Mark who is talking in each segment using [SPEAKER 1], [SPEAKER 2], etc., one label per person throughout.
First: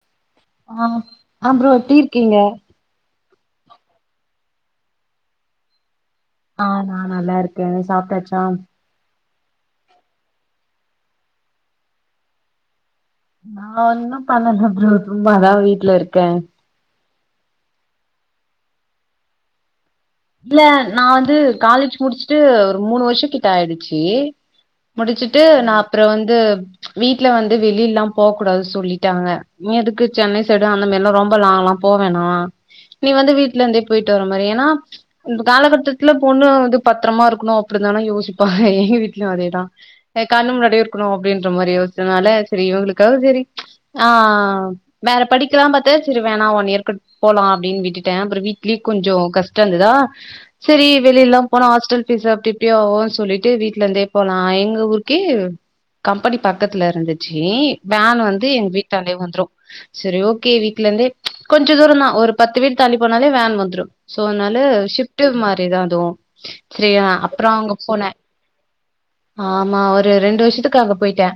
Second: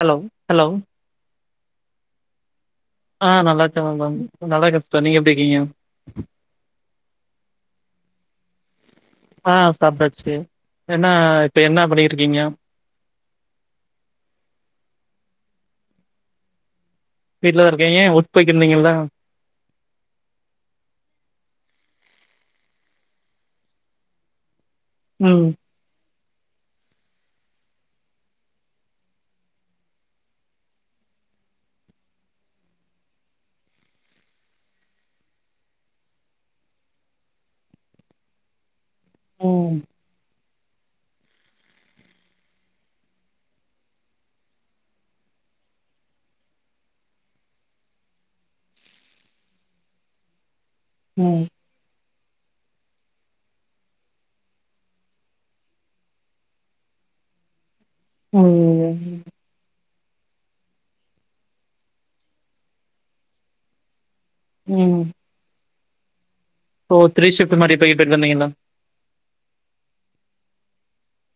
[SPEAKER 1] Hello hello
[SPEAKER 2] ஆ அப்புறோ எப்டி இருக்கீங்க
[SPEAKER 1] ஆ நல்லா இருக்க மேம் நல்லா இருக்கே சிஸ்டர் நீங்க எப்டி இருக்கீங்க
[SPEAKER 2] ஆ நா நல்லா இருக்கே சாப்ட்டாச்சா
[SPEAKER 1] ஆ சாப்டாச்சு என்ன இப்போ என்ன பண்ணிட்ருக்கீங்க
[SPEAKER 2] நான் ஒன்னு பண்ணல ப்ரோ சும்மாதா வீட்ல இருக்கே
[SPEAKER 1] வீட்ல தா இருக்கீங்க ஒர்க் போய்கிருந்தீங்கள
[SPEAKER 2] இல்ல நா வந்து காலேஜ் முடிச்சுட்டு ஒரு மூணு வருஷம் கிட்ட ஆயிடுச்சு முடிச்சுட்டு
[SPEAKER 1] ம்
[SPEAKER 2] நா அப்புறம் வந்து வீட்ல வந்து வெளியில எல்லா போக கூடாது சொல்லிட்டாங்க எதுக்கு சென்னை சைடு அந்த மாரில்லா ரொம்ப லாங் எலா போ வேணா நீ வந்து வீட்ல இருந்தே போயிட்டு வர மாரி ஏன்னா இந்த காலகட்டத்துல பொண்ணு வந்து பத்திரமா இருக்கணு அப்டி தான யோசிப்பாங்க எங்க வீட் வீட்லயு அதேதா
[SPEAKER 1] ம்
[SPEAKER 2] என் கண்ணு முன்னாடி இருக்கணு அப்டின்ற மாரி யோச்சனால சேரி இவுங்களுக்காவது சேரி ஆ ஆ வேற படிக்கலாம் பாத்த சேரி வேணா ஒன் இருக்கட் போலா அப்டினு விட்டுடே அப்புறோ வீட்லியு கொஞ்சோ கஷ்ட இருந்துதா சேரி வெளில்லா
[SPEAKER 1] ம்
[SPEAKER 2] போனா ஹாஸ்டல் நீ சாப்டிட்டியா ஓ சொல்லிட்டு வீட்ல இருந்தே போலா எங்க ஊருக்கே கம்பெனி பக்கதுல இருந்துச்சு வேன் வந்து எங்க வீடான்டே
[SPEAKER 1] ம்
[SPEAKER 2] வந்துரு சேரி ஓகே வீட்ல இருந்தே கொஞ்சோ தூரம் தா ஒரு பத்து வீடு தள்ளி போனாலே வேன் வந்துரு சோ அதனால
[SPEAKER 1] ம்
[SPEAKER 2] ஷிப்ட்டு மாரிரும் அதுவு
[SPEAKER 1] ஓ
[SPEAKER 2] செரியா
[SPEAKER 1] த்ரீ
[SPEAKER 2] அப்புறோ
[SPEAKER 1] ஷிஃப்ட்
[SPEAKER 2] அங்க
[SPEAKER 1] மாரி போய்
[SPEAKER 2] போன
[SPEAKER 1] போய்ட்டு வந்தீங்களா
[SPEAKER 2] ஆமா ஒரு ரெண்டு வருஷத்துக்கு அங்க போயிட்டே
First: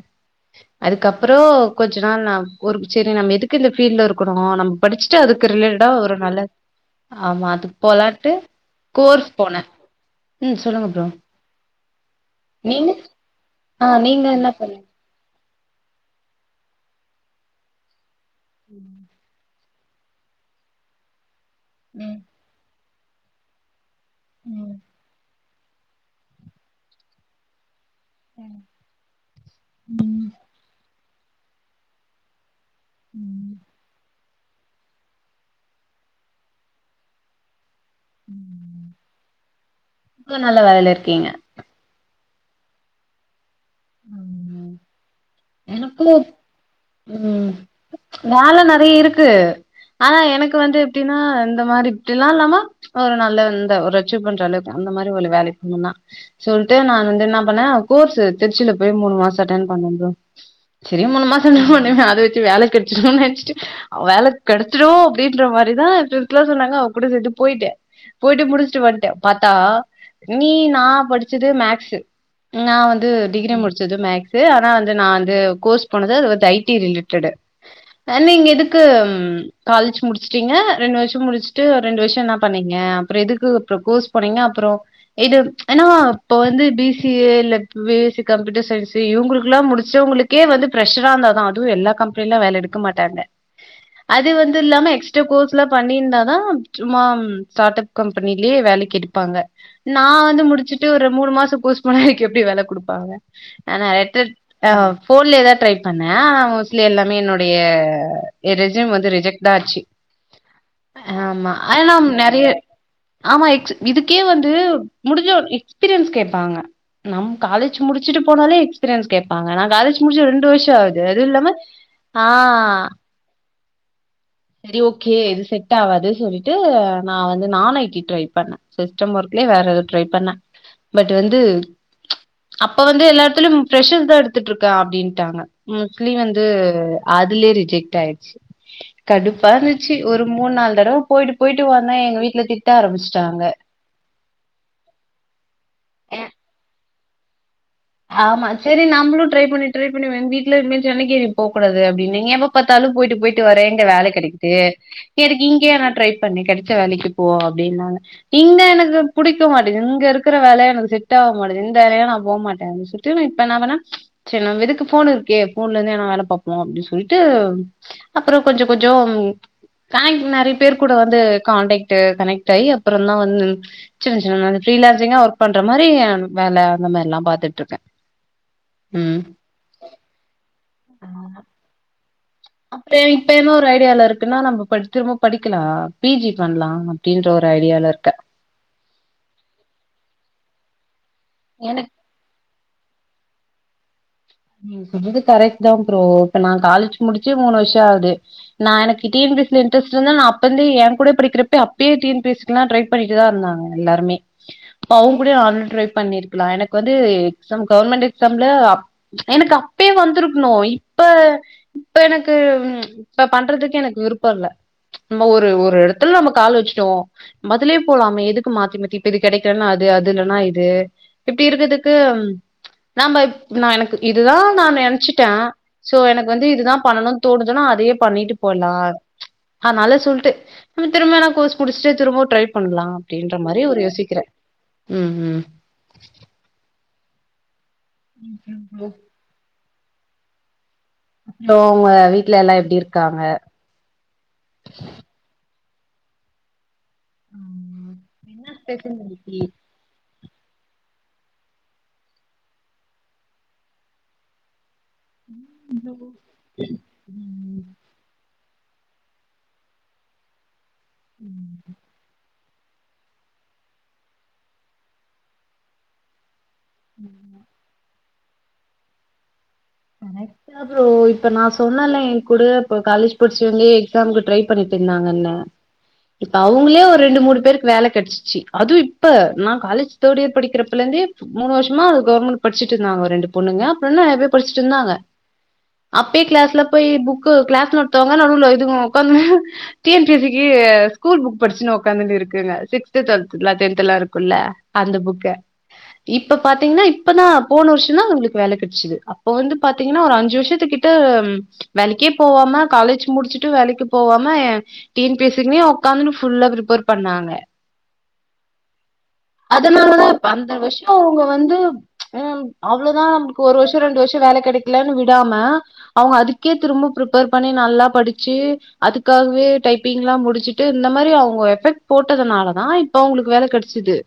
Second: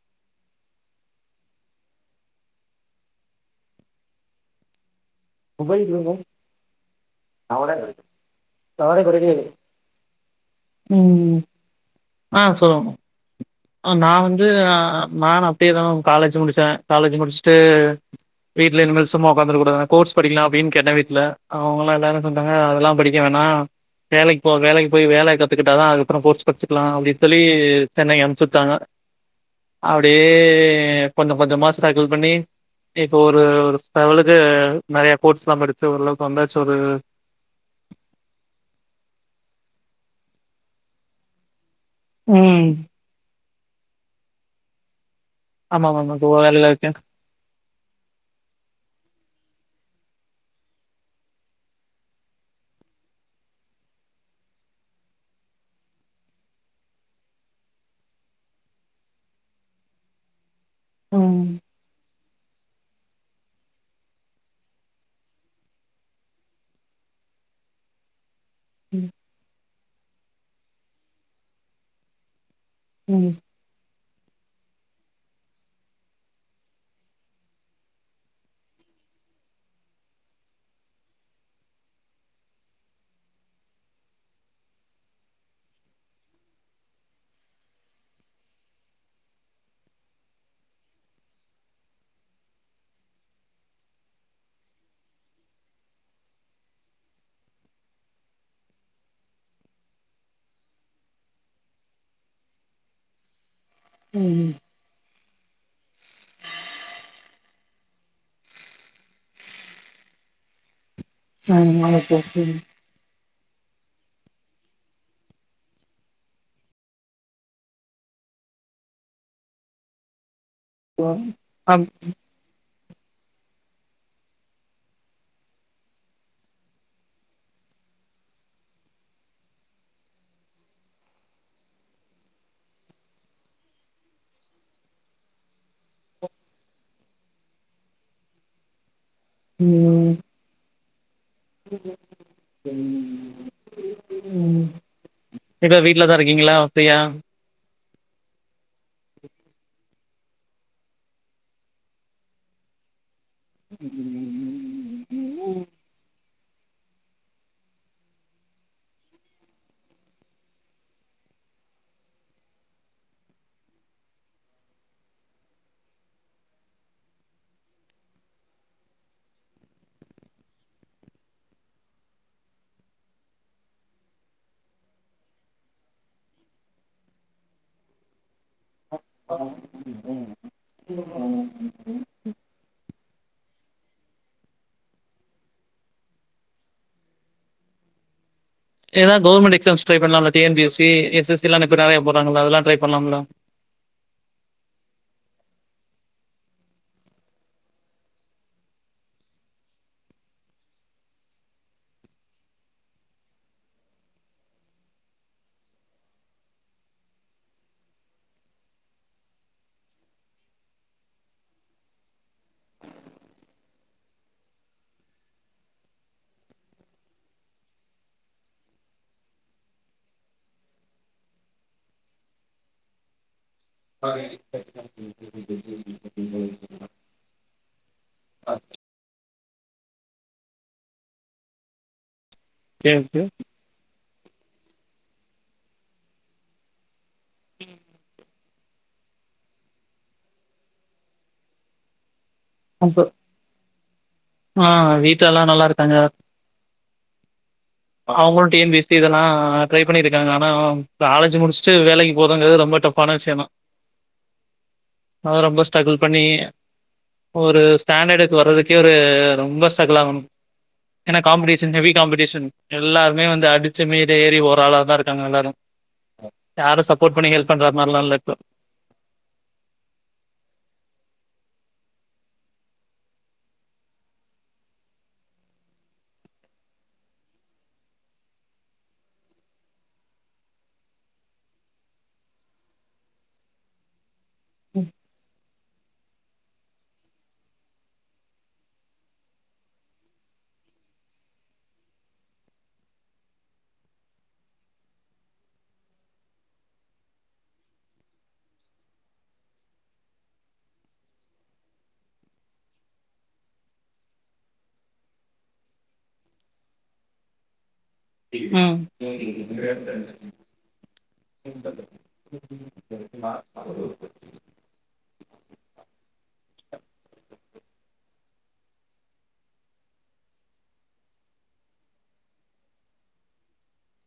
[SPEAKER 2] அதுக்கப்புறோ கொஞ்ச நாள் நா ஒருக் செரி நம்ம எதுக்கு இந்த ஃபீல்ல இருக்குணு நம் படிச்சுட்டு அதுக்கு ரிலேட்டடா ஒரு நல்ல ஆமா அதுக்கு போலாட்டு கோர்ஸ் போனே ம் சொல்லுங்க ப்ரோ.
[SPEAKER 1] ம் ஆ
[SPEAKER 2] நீங்க
[SPEAKER 1] சொல்லுங்ம
[SPEAKER 2] ஆ
[SPEAKER 1] அ நா
[SPEAKER 2] நீங்க
[SPEAKER 1] வந்து
[SPEAKER 2] என்ன
[SPEAKER 1] ஆ
[SPEAKER 2] பண்ணீங்க
[SPEAKER 1] ஆ நான தே தா மேம் காலேஜ் முடிச்சே காலேஜ் முடிச்ட்டு வீட்ல இன்மேல் சும்மா ஒக்காந்துர கூடாதுனு கோர்ஸ் படிக்லா அப்டின் கேட்டே வீட்ல அவுங்கள்லா எல்லாரு சொல்டாங்க அதெல்லாம் படிக்க வேணா. வேலைக் போ வேலைக் போய் வேலய கத்துகிட்டாதா அதுக்கப்றோ கோர்ஸ் படிச்சிக்லா அப்டின் சொல்லி சென்னைக் அம்சுட்டாங்க அப்டியே கொஞ்ச கொஞ்சமா ஸ்ட்ரகுள் பண்ணி இப்போ ஒரு ஒரு ஸ்லெவலுக்கு நறைய கோட்ஸ்லா படிச்சு ஒரளவுக்கு வந்தாச்சு ஒரு
[SPEAKER 2] ம் ம் இப்ப நல்ல வேலைல இர்க்கீங்க?
[SPEAKER 1] ம்.
[SPEAKER 2] [inaudible]
[SPEAKER 1] ஆமா
[SPEAKER 2] எனக்கு
[SPEAKER 1] மேம் நா கோ வேலைலருக்கே.
[SPEAKER 2] ம் வேல நெறைய இருக்கு ஆனா எனக்கு வந்து எப்டினா இந்த மாரி தில்லாலமா ஒரு நல்ல இந்த ஒரு அட்சூ பண்ற அளவுக்கு அந்த மாரி ஒலு வேலைய பண்ணுன்னா சொல்ட்டு நான் வந்து என்ன பண்ணே கோர்ஸ் திருச்சில போய் மூணு மாசோ அட்டென் பண்ணே ப்ரோ. செரியா
[SPEAKER 1] ம்
[SPEAKER 2] மூணு மாசந்தா பண்ணே அத வெச்சு வேல கெட்ச்சிடுன் நெனச்ட்டு அ வேல கெடச்சிடு அப்டின்ற மாரிதா எ ஃப்ரெண்ஸ்லா சொன்னாங்க அவ கூட சேந்து போய்ட்டே. போயிட்டு முடிச்ட்டு
[SPEAKER 1] ம்
[SPEAKER 2] வந்ட்டே. பாத்தா நீ நா படிச்சது மேக்ஸு. நா வந்து
[SPEAKER 1] ம்
[SPEAKER 2] டிகிரி முடிச்சது மேக்ஸு ஆனா வந்து நா வ ந்து கோர்ஸ் போனது அது வந்து ஐ டி ரிலேட்டடு அ நீங்க எதுக்கு ம் காலேஜ் முடிச்டிங்க ரெண்டு வர்ஷோ முடிச்ட்டு ரெண்டு வர்ஷோ என்ன பண்ணிங்க அப்புறோ எதுக்கு அப்புறோ கோர்ஸ் போனீங்க அப்புறோ இது ஏனா இப்ப வந்து பி சி ஏ இல்ல B S C computer science இவுங்குளுக்ல்லா முடி ச்சவுங்களுக்கே வந்து ப்ரெஷரா இருந்தாதா அதுவு எல்லா கம்பெனில்லா வேல எடுக்க மாட்டாங்க. அது வந்து இல்லாம எக்ஸ்ட்ரா கோர்ஸ்லா பண்ணிருந்தாதா சும்மா ஸ்டாடப் கம்பெனிலியே வேலக்கி எடுப்பாங்க. நா வந்து முடிச்சிட்டு ஒரு மூணு மாசோ கோர்ஸ் போனா எனக் எப்டி வேல குடுப்பாங்க நா நறைய [unintelligible]
[SPEAKER 1] ம்
[SPEAKER 2] அ ஃபோன்லியே தா ட்ரை பண்ணே ஆனா மோஸ்லி எல்லாமே என்னுடைய எ ரெஸ்யூம் வந்து ரிஜெக்ட்தா ஆச்சி. அ ஆமா ஆனா
[SPEAKER 1] ம்
[SPEAKER 2] நம்
[SPEAKER 1] ஓகே
[SPEAKER 2] நெறைய ஆமா எக்ஸ் இதுக்கே வந்து முடிஞ்ச ஒரு எக்ஸ்பீரியன்ஸ் கேப்பாங்க. நம் காலேஜ் முடிச்சிட்டு போனாலே எக்ஸ்பீரியன்ஸ் கேப் பாங்க நா காலேஜ் முடிச்சு ரெண்டு வர்ஷோ ஆவுது அதுவு இல்லாம ஆ செரி ஓகே இது செட் ஆவாது சொல்லிட்டு நா வந்து நான் ஐ டி ட்ரை பண்ணே. சிஸ்டம் ஒர்க்லியே வேற இது ட்ரை பண்ணே பட் வந்து அப்ப வந்து எல்லா எட்த்துலியும் ப்ரெஷர் தா எடு த்துட்ருக்க அப்டின்டாங்க மோஸ்ட்லி வந்து அதுல்யே ரிஜெக்ட் ஆயிட்சி. கடுப்பா
[SPEAKER 1] ம்
[SPEAKER 2] இந்துச்சி
[SPEAKER 1] ம்
[SPEAKER 2] ஒரு மூண் நால் தடவ போய்ட்டு போய்ட்டு வந்தே எங்க வீட்ல திட்ட ஆரம்ச்ட்டாங்க.
[SPEAKER 1] [inaudible] ம் இப்ப வீட்லதா இருக்கிங்களா ஃப்ரீயா?
[SPEAKER 2] ஆமா சேரி நம்முளு ட்ரை பண்ணி ட்ரை பண்ணி வெ எங் வீட்ல இனிமேல் சென்னைக்கே நீ போக்கூடாது அப்டினு எப்ப பாத்தாலு போய்ட்டு போய் ட்டு வர எங்க வேல கெடைக்கிது எதுக்கு இங்கியே நா ட்ரை பண்ணி கெடைச்ச வேலக்கி போ அப்டின்னாங்க. இங்க எனக்கு புடிக்க மாட்டிது இங்க இருக்குற வேல எனக்கு செட் ஆவ மாட்டிது இந்த வேலைலா நா போ மாட் டைம் சுட்டு நா இப்ப என்னா பண்ணே செரி நம் எதுக்கு ஃபோனு இருக்கே ஃபோன்லந்து எதனா வேல பாப்போ அப்டி சொல்ட்டு அப்றோ கொஞ்ச கொஞ்சோம் காயின்ட் மாரி பேர் கூட வந்து கான்டெக்டு கனெக்ட் ஆகி அப்புறந்தா வந் சின்ன சின்ன அந் மாரி ஃப்ரீலேன்ஸிங்கா ஒர்க் பண்ற மாரி வேல அந்த மாரில்லா பாத்துட் டுருக்கே ம்
[SPEAKER 1] ஆ ம் ம்
[SPEAKER 2] அதுனால அப்பறோ இப்ப என்ன ஒரு ஐடியால இருக்குனா நம்ம பட் திரும்ப படிக்கலா பி ஜி பண்லா அப்டின்ற ஒரு ஐடியால இருக்கெ
[SPEAKER 1] எதா கவர்மெண்ட் எக்ஸாம்ஸ் ட்ரை பண்லாம்லா T N P S C S S C எல்லா இப்ப நெறையா போறாங்கல அதெல்லா ட்ரை பண்லாம்ல
[SPEAKER 2] நீங்க சொல்றது கரெக்ட்தா ப்ரோ இப்ப நா காலேஜ் முடிச்சே மூணு வருஷோ ஆவுது நா எனக்கு டி என் பி சி ல இன்ரெஸ்ட் இருந்தா நா அப்பந்தே எங்கூட படிகிறப்பே அப்பேயே டி என் பி எஸ் க்லா ட்ரை பண்ணிக்ட்டுதா இருந்தாங்க எல்லாருமே அவங்க கூடே நானு ட்ரை பண்ணிருக்கலா எனக்கு வந்து எக்ஸாம் கவர்மெண்ட் எக்ஸாம்ல அப் எனக்கு அப்பே வந்திருக்கணு இப்ப இப்ப எனக்கு இப்ப பண்றதுக்கு எனக்கு விருப்பொ இல்ல ம்ம ஒரு ஒரு எடத்துல நம்ம கால் வச்சுட்டோ மதுலே போலாமே எதுக்கு மாத்தி மாத்தி இப்ப இது கெடைக்கிலன்னா அது அது இல்லனா இது இப்டி இருக்கதுக்கு நாம நா எனக்கு இதுதா நா நெனைச்சுட்டே சோ எனக்கு வந்து இதுதா பண்ணணுன் தோணுதுன்னா அதையே பண்ணிட்டு போய்லா அதனால சொல்ட்டு நம்ம திரும்பல்லா கோர்ஸ் முடிச்ட்டு திரும்பவு ட்ரை பண்லா
[SPEAKER 1] ஓகே, ஓகே.
[SPEAKER 2] அப்டின்ற மாரி ஒரு யோசிக்குறே ம் ம் ம் ம் அப்றோ ஒங்க வீட்ல எல்லா எப்டி இருக்காங்க
[SPEAKER 1] ஆ வீட்ல எல்லா நல்லாருக்காங்க அவுங்களு T N P S C தானா ட்ரை பண்ணியிட்டுக்காங்க ஆனா காலேஜ் முடிச்சுட்டு வேலைக்கு போறதுங்கிறது ரொம்ப டஃப்பான விஷயந்தா அதா ரொம்ப ஸ்ட்ரகுள் பண்ணி ஒரு ஸ்டாண்டர்டுக்கு வர்றதுக்கே ஒரு ரொம்ப ஸ்ட்ரகுல் ஆகணு ஏனா காம்படிஷன் ஹெவி காம்படிஷன் எல்லாருமே வந்து அடிச்சு மேட ஏறி ஓராளாதா இருக்காங்க எல்லாரு யாரு சப்போர்ட் பண்ணி ஹெல்ப் பண்ற மார்லா இல்ல இப்போ
[SPEAKER 2] [inaudible] அப்றோ இப்ப நா சொன்னல்ல என் கூட இப்ப காலேஜ் படிச்சவங்க எக்ஸாம்க்கு ட்ரை பண்ணிட்டு இருந்தாங்கன்னு இப்போ அவ்ங்களே ஒரு ரெண்டு மூணு பேருக்கு வேல கெடைச்சிச்சு அதுவு இப்ப நா காலேஜ் தேடு இயர் படிக்கிறப்புலந்தே மூணு வருஷமா அது கவர்மெண்ட் படிச்ட்டு இருந்தாங்க ரெண்டு பொண்ணுங்க அப்புறென்ன நெறைய பேர் படிச்சிட்டு
[SPEAKER 1] ம்.
[SPEAKER 2] இருந்தாங்க அப்பேய கிளாஸ்ல போய் புக் கிளாஸ் நடத்துவங்க நடுல இதுவுங்க உக்காந்து T N P S C க்கு ஸ்கூல் புக் படிச்சுனு உக்காந்துன்ட்டு இருக்குங்க சிக்ஸ்த்து டுவெல்துக்லா டென்த்தலா இருக்குல்ல அந்த புக்க இப்ப பாத்தீங்கன்னா இப்பந்தா போன வருஷந்தா அவளுக்கு வேல கெடச்சுது இப்போ வந்து பாத்தீங்கன்னா ஒரு அஞ்சு வருஷத்துக்கிட்ட வேலைக்கே போவாம காலேஜ் முடிச்சுட்டு வேலைக்கு போவாம T N P S C க்குனே உக்காந்துன்னு ஃபுல்லா பிரிஃப்பேர் பண்ணாங்க
[SPEAKER 1] ம்
[SPEAKER 2] அதனாலதா இப்ப அந்த விஷயோ அவ்ங்க வந்து ம் அவ்ளோதா இப்ப ஒரு வருஷோ ரெண்டு வருஷோ வேல கெடைக்கலன் விடாம அவங்க அதுக்கே திரும்ப ப்ரிஃப்பேர் பண்ணி நல்லா படிச்சு அதுக்காகவே டைப்பிங்லா முடிச்சிட்டு இந்த மாரி அவங்க எஃபெக்ட் போட்டதுனாலதா இப்ப அவங்களுக்கு வேல கெடச்சிது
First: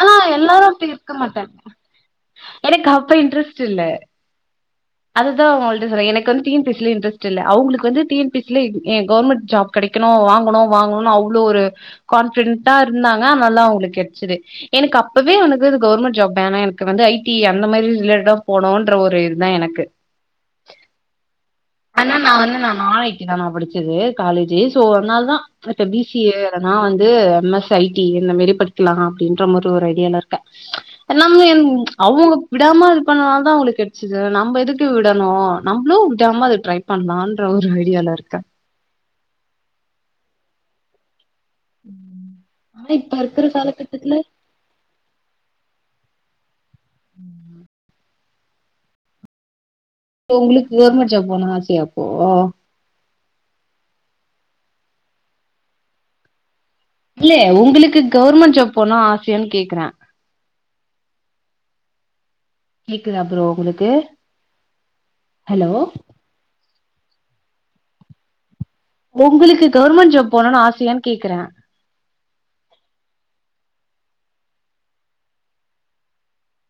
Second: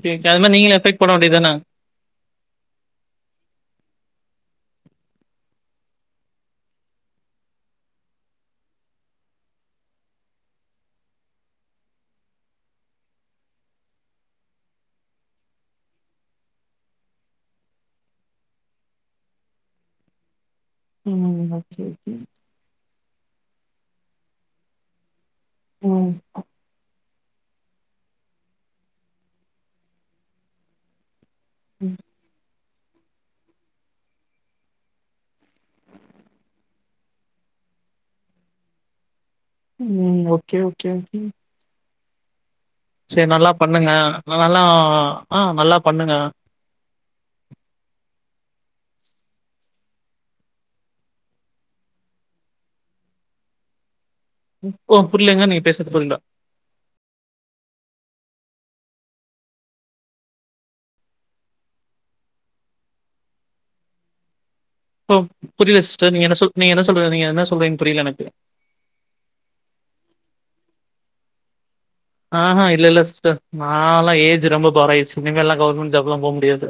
[SPEAKER 2] ஆனா எல்லாரு
[SPEAKER 1] நீங்களு
[SPEAKER 2] அப்டி
[SPEAKER 1] எபக்ட்
[SPEAKER 2] இருக்க
[SPEAKER 1] போடவேண்டியதானே
[SPEAKER 2] மாட்டாங்க எனக்கு அப்ப இன்ட்ரெஸ்ட் இல்ல அதுதா உங்கள்ட்ட சொல்ரே எனக்கு வந்து T N P S C ல இன்ட்ரெஸ்ட் இல்ல அவங்களுக்கு வந்து T N P S C ல கவர்மெண்ட் ஜாப் கெடைக்கணு வாங்கணு வாங்கணும்னு அவ்வளோ ஒரு கான்பிடென்டா இருந்தாங்க அதுனால்ல தா அவங்களுக்கு கெடச்சுது எனக்கு அப்பவே எனக்கு கவர்மெண்ட் ஜாப் வேணா எனக்கு வந்து ஐ டி அந்த மாரி ரிலேட்டடா போனும்ன்ற ஒரு இது தா எனக்கு
[SPEAKER 1] ம் ஓகே,
[SPEAKER 2] அண்ணா
[SPEAKER 1] ஓகே.
[SPEAKER 2] நா வந்து நா நா ஐ டி தா நா படிச்சது காலேஜு சோ அதனால தா எனக்கு பி
[SPEAKER 1] ம்.
[SPEAKER 2] சி ஏ எதனா வந்து எம் எஸ் ஐ டி இந்த மாரி படிக்கலா அப்டின்ற மாரி ஒரு ஐடியால இருக்கே நாம அவங்க விடாம இது பண்ணனால தான் அவங்களுக்கு கெடைச்சது நம்ம எதுக்கு விடணும் நம்மளும் விடாம அத ட்ரை பண்ணலான்ற ஒரு ஐடியால இருக்கேன்
[SPEAKER 1] ஒக்கே ஒக்கே
[SPEAKER 2] ஆனா இப்ப
[SPEAKER 1] சேரி
[SPEAKER 2] இருக்கிற
[SPEAKER 1] நல்லா பண்ணுங்க
[SPEAKER 2] காலகட்டத்துல
[SPEAKER 1] நல்லா ஆ நல்லா பண்ணுங்க
[SPEAKER 2] உங்களுக்கு கவர்மெண்ட் ஜாப் போனும்னு ஆசையாப்போ
[SPEAKER 1] ஓ புரியலைங்க நீங்க பேசுறது புரியல
[SPEAKER 2] இல்ல உங்களுக்கு கவர்மெண்ட் ஜாப் போணும் ஆசையான்னு கேக்குறேன் கேக்குதா புரோ உங்களுக்கு
[SPEAKER 1] ப்போ
[SPEAKER 2] ஹலோ
[SPEAKER 1] புரில சிஸ்டர் நீங்க என்ன சொல் நீங்க என்ன சொல்றீங்க நீங்க என்ன சொல்றீங்க புரில எனக்கு
[SPEAKER 2] உங்களுக்கு கவர்மெண்ட் ஜாப் போணும்னு ஆசையான்னு கேக்குறேன்
[SPEAKER 1] ஆஹா இல்லயில்ல சிஸ்டர் நாலாம் ஏஜ் ரொம்ப குரையிது இனிமேல்லாம் கவர்மெண்ட் ஜாப்லாம் போக முடியாது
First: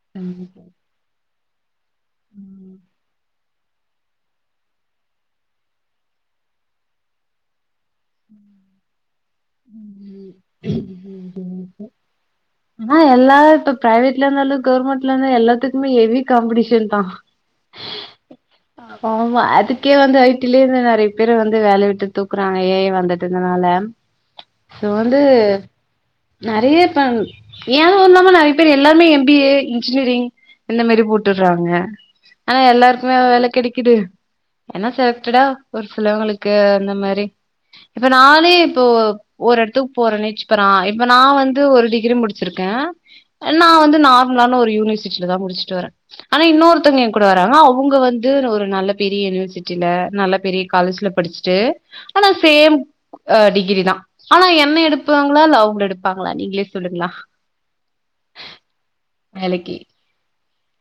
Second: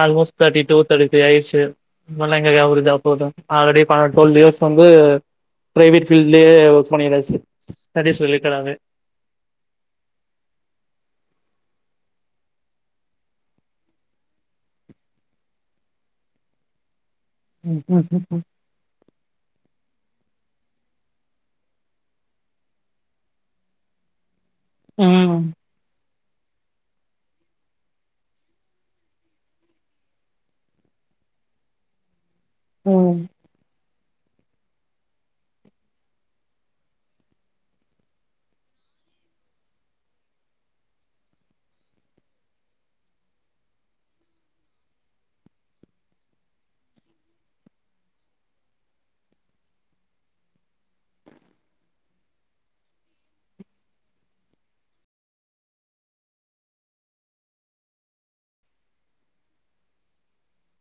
[SPEAKER 1] almost thirty two thirty three ஆயிருச்சு இப்பல்ல எங்க கவர்ண்மென்ட் ஜாப் போறது ஆல்ரெடி பன்னெண்டு டுவல் இயர்ஸ் வந்து பிரைவேட் ஃபீல்டுலயே ஒர்க் பண்ணியாச்சு செரி சொல்லிட்டாவே
[SPEAKER 2] ஆ எல்லா இப்ப பிரைவேட்ல இருந்தாலும் கவர்மெண்ட்ல இருந்தாலும் எல்லாத்துக்குமே ஹெவி காம்படிஷன் தான்
[SPEAKER 1] ம்
[SPEAKER 2] ஆ ஆமா அதுக்கே வந்து ஐ டிலயே இருந்து நெறைய பேரு வந்து வேலைய விட்டு தூக்குறாங்க ஏ ஐ வந்துட்டதுனால இப்ப வந்து
[SPEAKER 1] ம்
[SPEAKER 2] நெறையப்ப [unintelligible] நெறைய பேர் எல்லாருமே எம் பி ஏ இன்ஜினியரிங் இந்த மாரி போட்டறாங்க ஆனா
[SPEAKER 1] ம்
[SPEAKER 2] எல்லாருக்குமேவா வேல கெடைக்கிது என்ன செலக்டடா ஒரு சிலவங்களுக்கு அந்த மாதிரி இப்ப நானே இப்போ ஒரு எடத்துக்கு போறே நெனச்சிபாரு இப்ப நான் வந்து ஒரு டிகிரி முடிச்சிருக்கேன் நான் வந்து நார்மலான ஒரு யூனிட்சிட்சுல தான் முடிச்சுட்டு வரேன் ஆனா இன்னொருத்தவங்க என் கூட வராறங்க அவங்க வந்து ஒரு நல்ல பெரிய யூனிவர்சிட்டில நல்ல பெரிய காலேஜ்ல படிச்சு சுட்டு ஆனா சேம் டிகிரி தான் ஆனா என்ன எடுப்பாங்களா அவங்க எடுப்பாங்களா நீங்களே சொல்லுங்களே வேலைக்கு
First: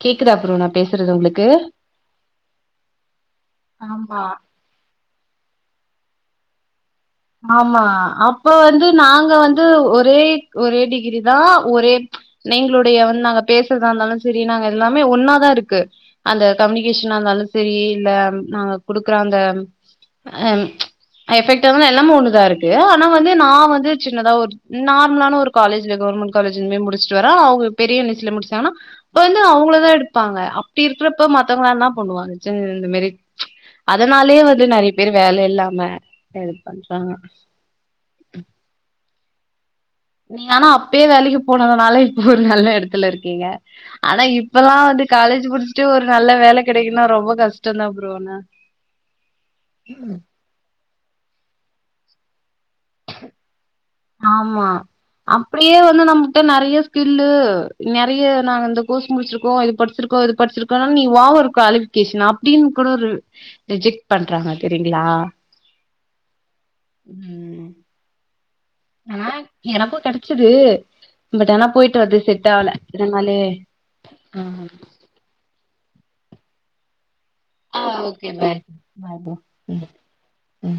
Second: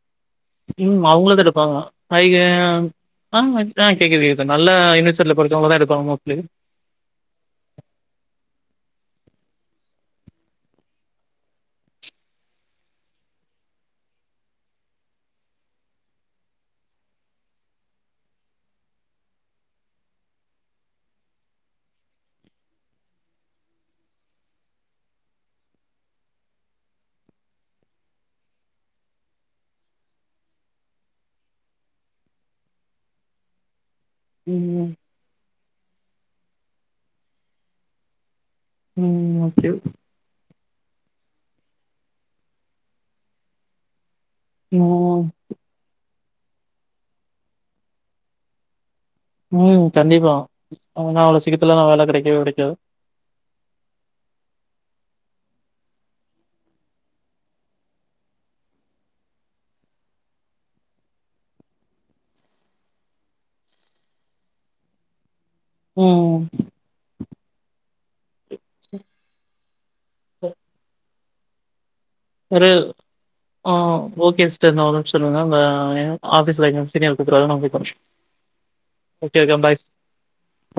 [SPEAKER 2] கேக்குதா ப்ரோ நா
[SPEAKER 1] ம்
[SPEAKER 2] பேசுறது
[SPEAKER 1] அவங்கள தா
[SPEAKER 2] உங்களுக்கு
[SPEAKER 1] எடுப்பாங்கலா பை ஏ ம் அ ஆ கேட்குது
[SPEAKER 2] ஆமா
[SPEAKER 1] கேக்குது நல்ல யூனவர்சிட்டியில படிச்சவங்கள தா எடுப்பாங்க மோஸ்லி
[SPEAKER 2] ஆமா அப்ப வந்து நாங்க வந்து ஒரே ஒரே டிகிரி தா ஒரே நீங்களுடைய வந்து நாங்க பேசுறதா இருந்தாலு சரி நாங்க எல்லாமே ஒன்னாதா இருக்கு அந்த கம்யூனிகேஷனா இருந்தாலு சரி இல்ல நாங்க குடுக்குற அந்த ஹம் எஃபெக்ட் ஆ எல்லாமே ஒண்ணுதா இருக்கு ஆனா வந்து நா வந்து சின்னதா ஒரு நார்மலான ஒரு காலேஜ்ல கவர்மெ் காலேஜ் எம் ஏ முடிச்சிட்டு வர அவங்க பெரிய யூனிவர்சிட்டிசல முடிச்சாங்கன்னா இப்ப வந்து அவங்களதா எடுப்பாங்க அப்படி இருக்கிறப்ப மத்தவங்களல்லா என்னா பண்ணுவாங்க இந்த மாரி அதனாலயே வந்து
[SPEAKER 1] ம்
[SPEAKER 2] நிறைய பேர் வேலை இல்லாம இது பண்றாங்க
[SPEAKER 1] ம் ஓகே
[SPEAKER 2] நீங்க ஆனா அப்பயே வேலைக்கு போனதுனால இப்ப ஒரு நல்ல இடத்துல இருக்கீங்க ஆனா இப்பல்லா வந்து
[SPEAKER 1] ம்
[SPEAKER 2] காலேஜ் முடிச்சுட்டு ஒரு நல்ல வேலை கிடைக்குனா ரொம்ப கஷ்டம்தா புரோ ஆண்ணா
[SPEAKER 1] உம் கண்டிப்பா அவுங்களுக்கு ல்லா அவ்வளவு சீக்கத்தலாம நா வேலை கிடைக்கவே கிடைக்காது
[SPEAKER 2] ஆமா அப்டியே வந்து நம்மகிட்ட நெறைய ஸ்கில்லு நெறைய நாங்க இந்த கோர்ஸ் முடிச்சிருக்கோ இது படிச்சிருக்கோ இது படிச்சிருக்கோனாலும் நீ ஓவர் குவாலிபிகேஷன் அப்டின்னு கூட ஒரு ரிஜெக்ட் பண்றாங்க தெரியுங்களா
[SPEAKER 1] ம்
[SPEAKER 2] ஆ எனக்கும் கிடைச்சது பட் ஆனா போயட்டு வறது செட் ஆவல இதனாலே
[SPEAKER 1] ஆ ஓகே சிஸ்டர் நா ஒரு நிமிஷ இருங்க உங்க ஆஃபீஸில்ல இருக்க signal
[SPEAKER 2] okay bye bye
[SPEAKER 1] [unintelligible]
[SPEAKER 2] bro
[SPEAKER 1] okay okay
[SPEAKER 2] ம்
[SPEAKER 1] பாய்ஸ்
[SPEAKER 2] ம்